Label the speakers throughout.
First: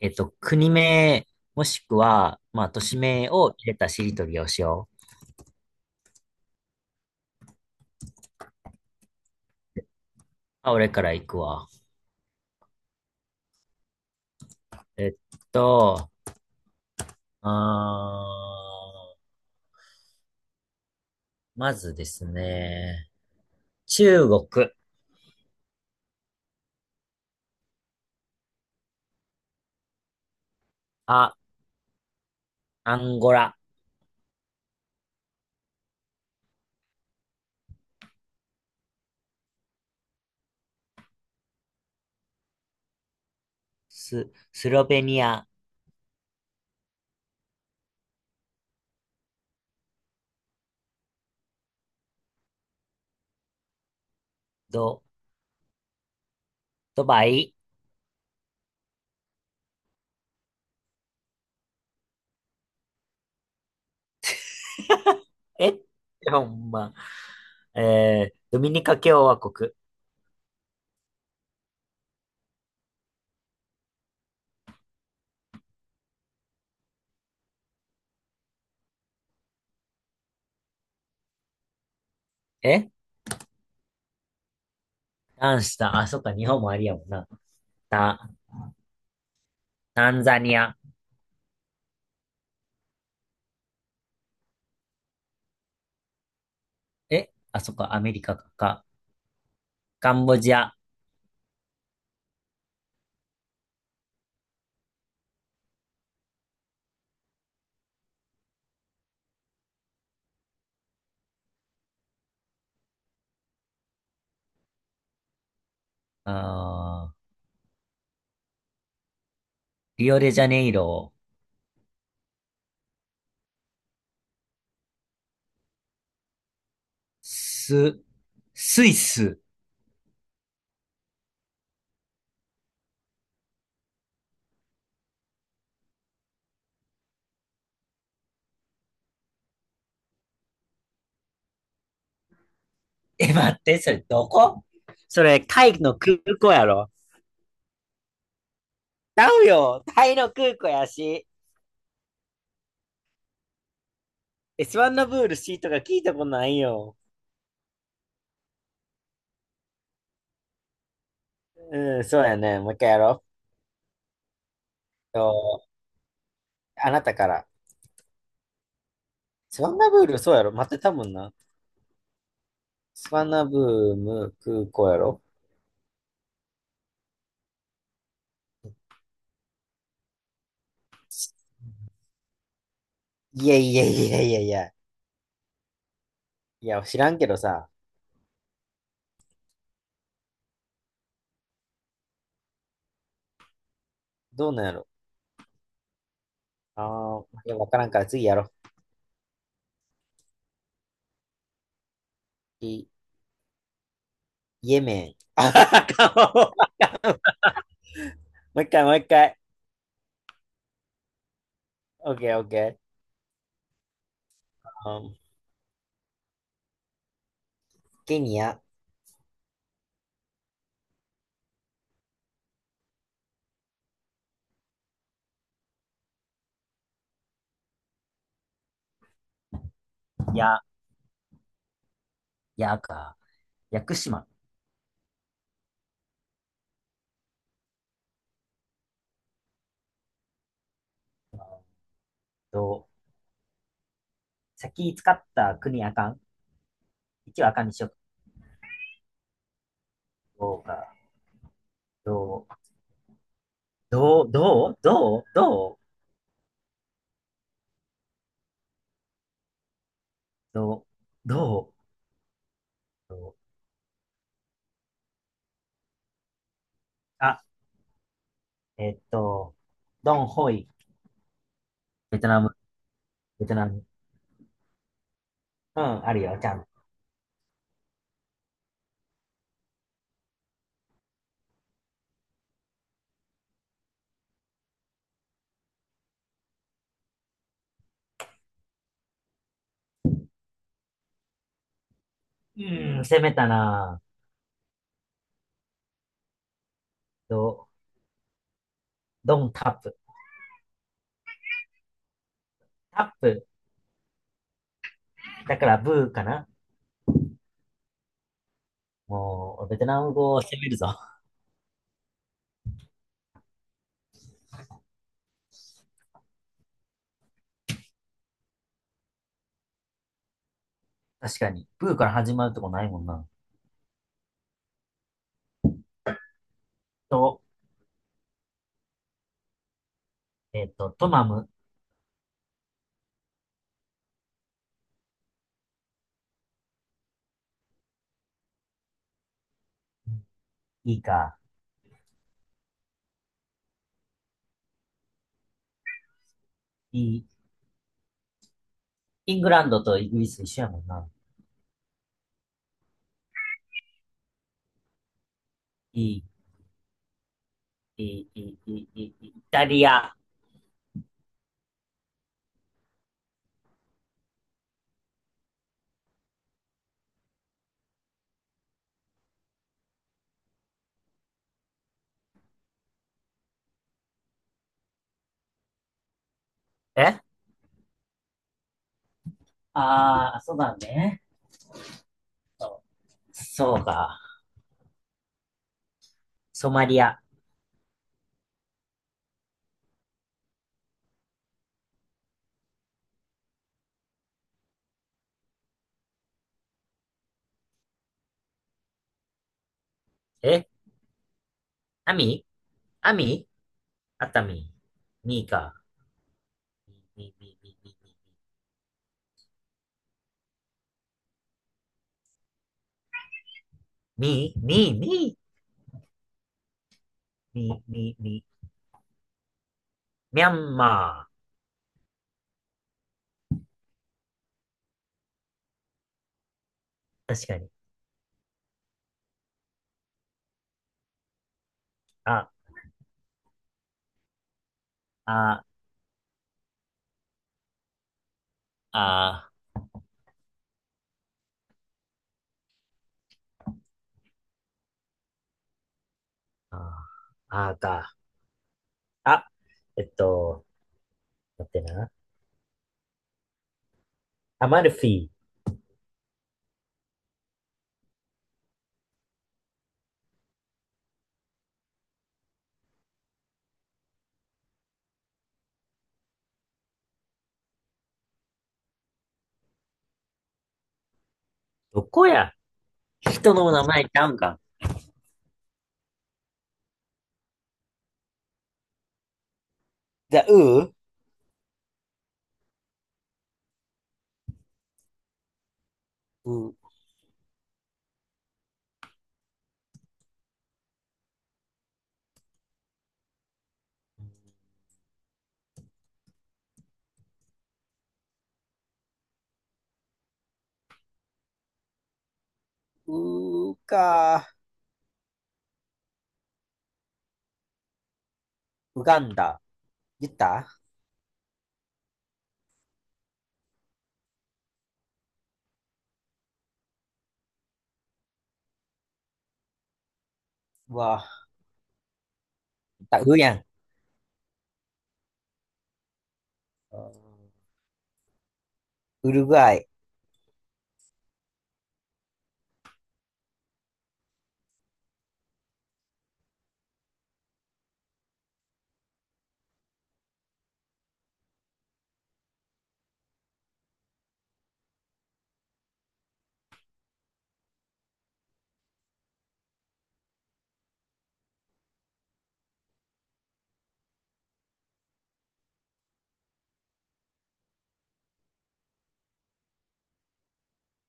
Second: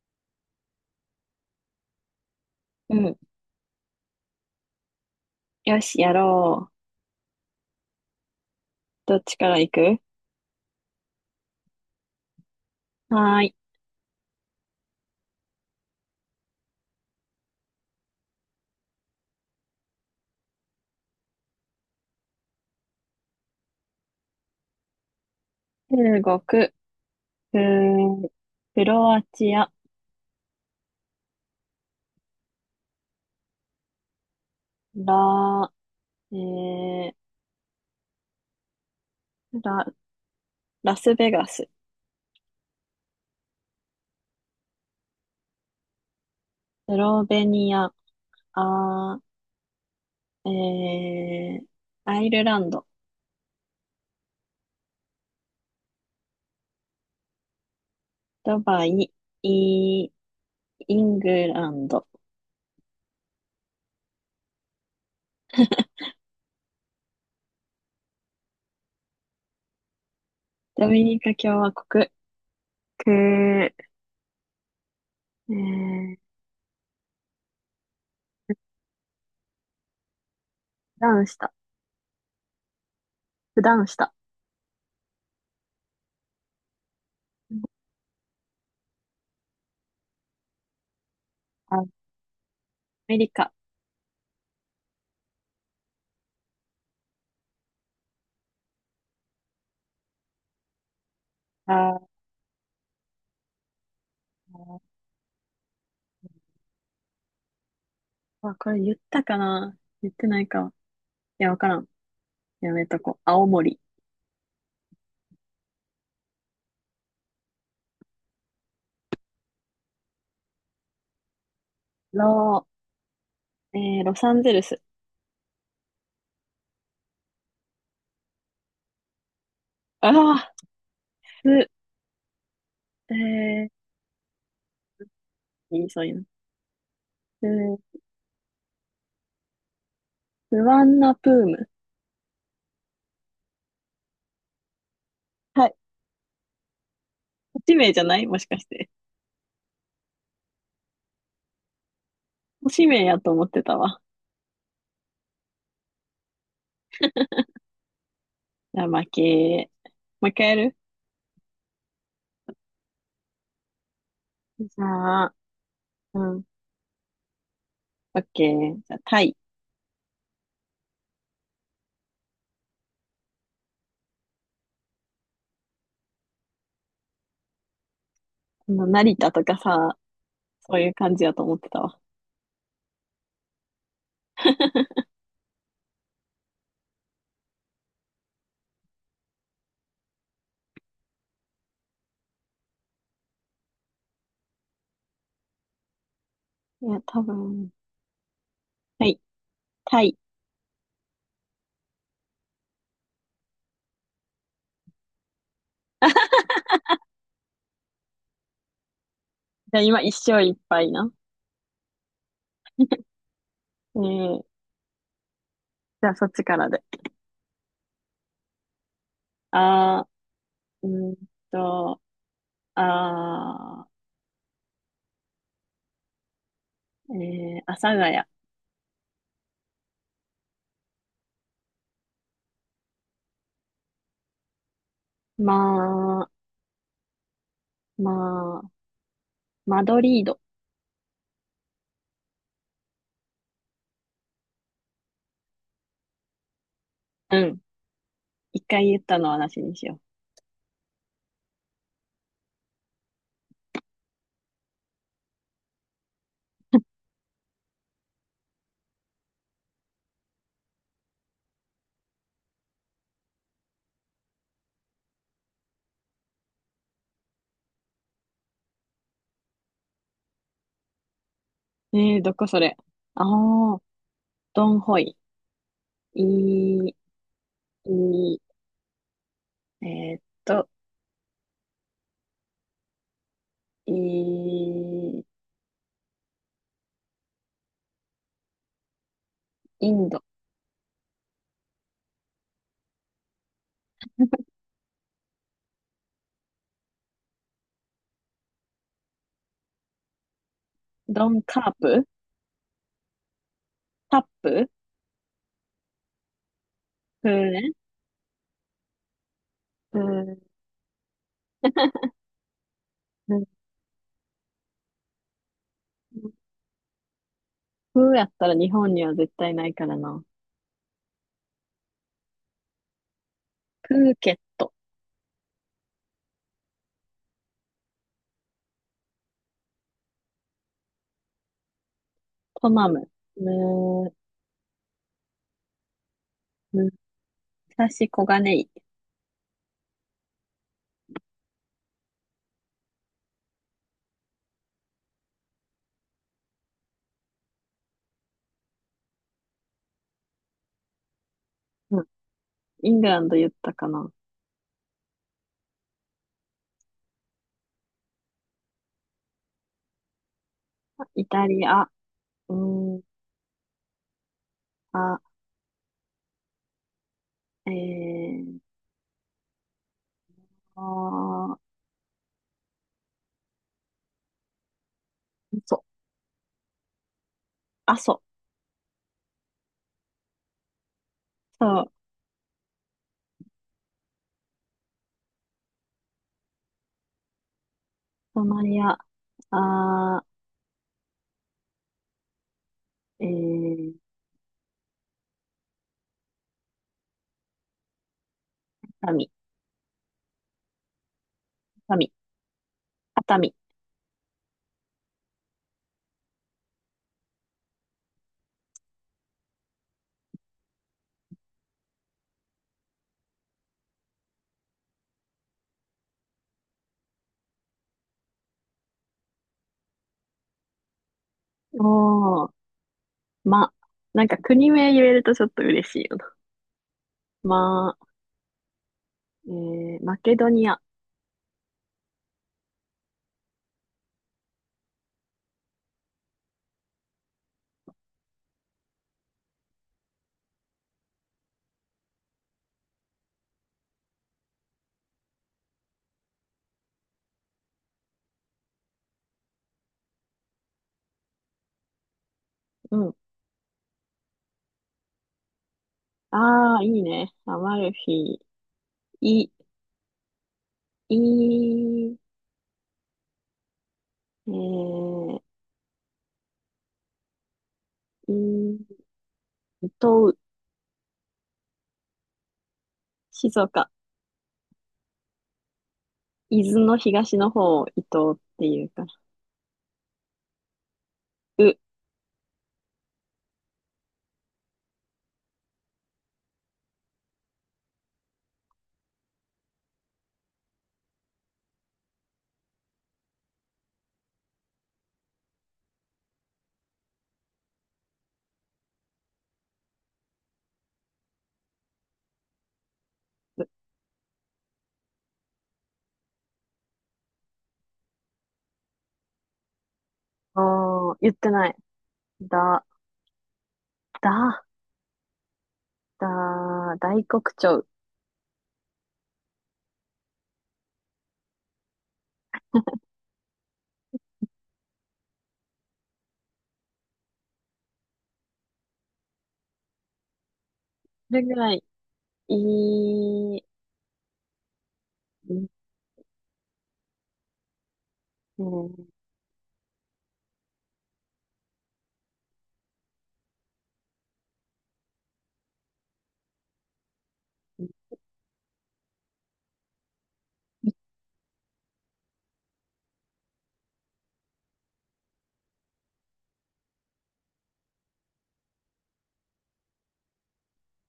Speaker 1: 国名、もしくは、まあ、都
Speaker 2: う
Speaker 1: 市
Speaker 2: ん。
Speaker 1: 名を入れたしりとりをしよう。
Speaker 2: よし、やろう。どっちから行く？
Speaker 1: あ、俺から行くわ。
Speaker 2: はーい。
Speaker 1: えっと、あー、まずですね、中国。
Speaker 2: 中国、ク、クロアチア、
Speaker 1: あ、アンゴラ。
Speaker 2: ラ、えー、ラ、ラスベガス、
Speaker 1: スロベニア。
Speaker 2: スロベニア、あー、えー、アイルランド、
Speaker 1: ド、ドバイ。
Speaker 2: ドバイ、イ、イングランド、
Speaker 1: え、ほんま、ドミニカ共和国。
Speaker 2: ドミニカ共和国、ク、ー、普段した、
Speaker 1: え、
Speaker 2: 普段した、
Speaker 1: 何した？あ、そっか、日本もありやもんな。タ、タンザニア。
Speaker 2: アメリカ、
Speaker 1: あ、そっか、アメリカか。カンボジア。
Speaker 2: あー、あ、これ言ったかな。言ってないか。や、わからん。やめとこう。青森。
Speaker 1: あー、リオデジャネイロ。
Speaker 2: ロー、ロサンゼルス。
Speaker 1: ス、スイス。
Speaker 2: ああ、す、えー、いい、そういうの。ー。スワンナプーム。
Speaker 1: 待って、それどこ？それ、
Speaker 2: は
Speaker 1: タ
Speaker 2: い。
Speaker 1: イの空港やろ。
Speaker 2: 都名じゃないもしかして？
Speaker 1: ちゃうよ。タイの空港やし。
Speaker 2: 都名やと思ってたわ。
Speaker 1: エスワンのブールシーか聞いたことないよ。
Speaker 2: じゃあ、負け。もう一回やる？
Speaker 1: うん、そうやね。もう一回やろ
Speaker 2: じ
Speaker 1: う。
Speaker 2: ゃあ、うん。
Speaker 1: あなたから。
Speaker 2: オッケー。じゃあ、タイ。
Speaker 1: スワンナブール、そうやろ。待ってたもんな。スワンナブーム空港やろ。
Speaker 2: この成田とかさ、そういう感じやと思ってたわ。
Speaker 1: いやいやいやいやいや。いや、知らんけどさ。どうなんやろ。
Speaker 2: いや、
Speaker 1: あ
Speaker 2: 多
Speaker 1: あ、いや、わ
Speaker 2: 分。
Speaker 1: からんから次やろう。
Speaker 2: はい。タイ。
Speaker 1: いいイエメン。あ もう一回、もう一回。
Speaker 2: じゃあ、今、一勝いっぱいな。
Speaker 1: オッケー、オッケー。
Speaker 2: えー、じゃあ、そっちからで。
Speaker 1: ケニア。
Speaker 2: あー、と、あー、阿佐ヶ谷。
Speaker 1: や、やか。屋久島。
Speaker 2: まあ、まあ、マドリード。
Speaker 1: どう？先使った国あかん。
Speaker 2: う
Speaker 1: 一はあ
Speaker 2: ん。
Speaker 1: かんにしよう。
Speaker 2: 一回言ったのはなしにしよ
Speaker 1: どうか。どう、どう、どう、どう、どう、どう、どう、あ、えっと、ドンホイ。
Speaker 2: う。
Speaker 1: ベト
Speaker 2: ど
Speaker 1: ナ
Speaker 2: こ
Speaker 1: ム、
Speaker 2: それ？あ
Speaker 1: ベトナ
Speaker 2: あ、
Speaker 1: ム。
Speaker 2: ドンホイ。
Speaker 1: うん、ある
Speaker 2: い
Speaker 1: よ、ちゃん
Speaker 2: い、いい、えーっと、いい、インド。
Speaker 1: うん、攻めたなぁ。ど、ドンタップ。
Speaker 2: ドンカープ。
Speaker 1: タップ。
Speaker 2: タップ。
Speaker 1: だからブーかな。
Speaker 2: プーね。
Speaker 1: もう、ベト
Speaker 2: プ
Speaker 1: ナム語を
Speaker 2: ー、
Speaker 1: 攻めるぞ。
Speaker 2: プーやったら日本には絶対ないからな。
Speaker 1: 確かに。プーから始まるとこないもんな。
Speaker 2: プーケット。
Speaker 1: と、えっと、トマム。
Speaker 2: トマム。む、むさし小金井。
Speaker 1: いいか。いい。イングランドとイギリス一緒やもんな。
Speaker 2: うん。イングランド言ったかな。
Speaker 1: いい、いい、イタリア。
Speaker 2: イタリア。うん、あ、えー、あー、そう、
Speaker 1: え
Speaker 2: あ、そ
Speaker 1: あー、そうだね。
Speaker 2: そう、
Speaker 1: そうか。ソマリア。
Speaker 2: ソマリア、あー、えー、熱海、
Speaker 1: え
Speaker 2: 熱海、
Speaker 1: アミア
Speaker 2: 熱
Speaker 1: ミ
Speaker 2: 海。
Speaker 1: 熱海。ミーか。ミー、ミー、ミー、ミー、ミー、ミー、ミー、ミー、ミー、ミー、ミャンマ
Speaker 2: おー、ま、なんか国名言えるとちょっと嬉しいよな。
Speaker 1: ー。確かに。
Speaker 2: ま、マケドニア、
Speaker 1: あ、あ、あ、あ、あーか。あ、えっと、待ってな。
Speaker 2: うん。
Speaker 1: アマルフィ。
Speaker 2: あー、いいね。アマルフィ、い、い、えー、い、伊東、
Speaker 1: どこや？
Speaker 2: 静
Speaker 1: 人の名
Speaker 2: 岡、
Speaker 1: 前ちゃうんか？
Speaker 2: 伊豆の東の方を伊東っていうから。
Speaker 1: じゃあ、ウー
Speaker 2: う、
Speaker 1: ウー、
Speaker 2: う
Speaker 1: ウーか、ウガンダ。言った？
Speaker 2: おー、言ってない。だ、だ、だ、大黒鳥。
Speaker 1: うわ、言ったウーやん。ウルグアイ。
Speaker 2: それぐらい、いい、んえー、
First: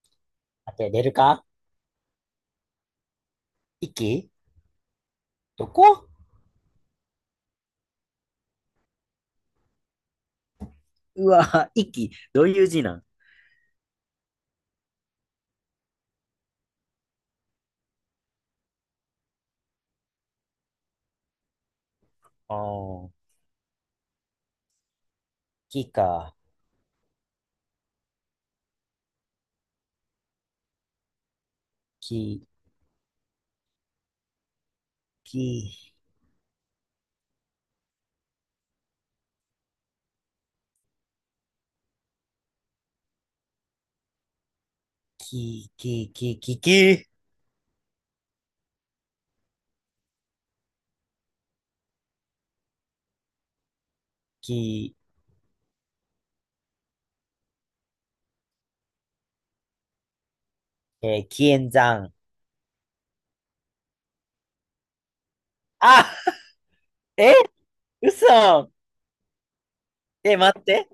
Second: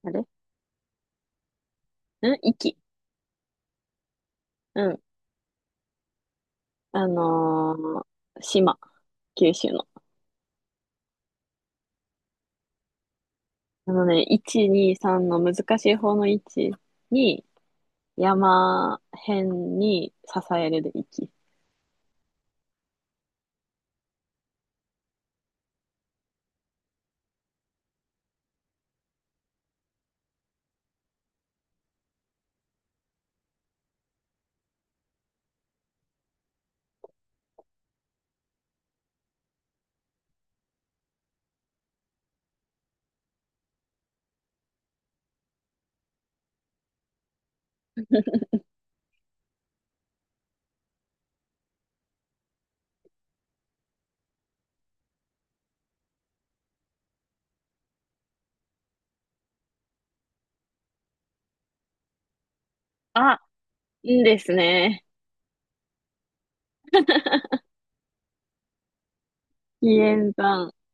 Speaker 2: あれ
Speaker 1: 当てれるか？
Speaker 2: ん息。
Speaker 1: イキ？
Speaker 2: うん。
Speaker 1: どこ？
Speaker 2: あのー島。九州の。
Speaker 1: うわ、息、どういう字なん？
Speaker 2: あのね、1、2、3の難しい方の1に、山辺に支えるで息。
Speaker 1: あー、キか。キ、キ、キ、キ、キ、キ、キ、キ、えー、キエンザン。
Speaker 2: あ、いいですね。
Speaker 1: あ、え、嘘。
Speaker 2: ヒエン。
Speaker 1: 待って、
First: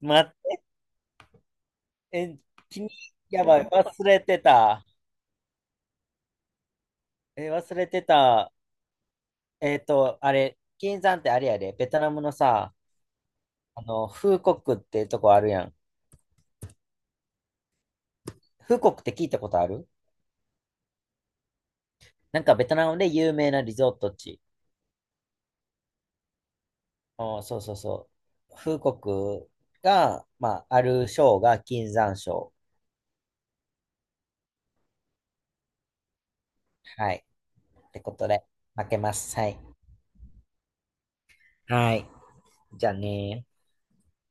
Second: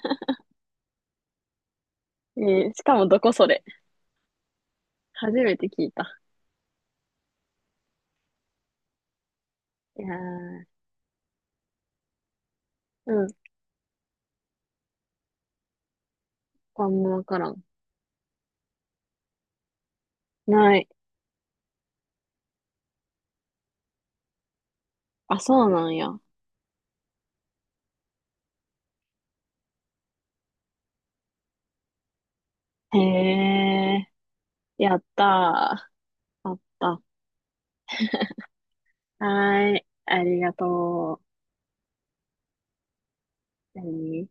Speaker 1: 待って。
Speaker 2: えーし
Speaker 1: 君、
Speaker 2: かもどこ
Speaker 1: や
Speaker 2: そ
Speaker 1: ば
Speaker 2: れ？
Speaker 1: い、忘れてた。
Speaker 2: 初めて聞いた。
Speaker 1: 忘れてた。
Speaker 2: いや
Speaker 1: あれ、
Speaker 2: ー、
Speaker 1: 金山ってあれやで、ベトナムのさ、
Speaker 2: うん、
Speaker 1: あの、フーコックってとこあるやん。
Speaker 2: あんまわからん。
Speaker 1: フーコックって聞いたことある？
Speaker 2: ない。
Speaker 1: なんかベトナムで有名なリゾート地。
Speaker 2: あ、そうなんや。
Speaker 1: あー、そうそうそう。フーコックが、まあ、ある賞が金山賞。
Speaker 2: へえ、やったー。あった。は
Speaker 1: はい。ってことで、負けます。はい。
Speaker 2: ーい、ありがと
Speaker 1: はい。じゃあね
Speaker 2: う。何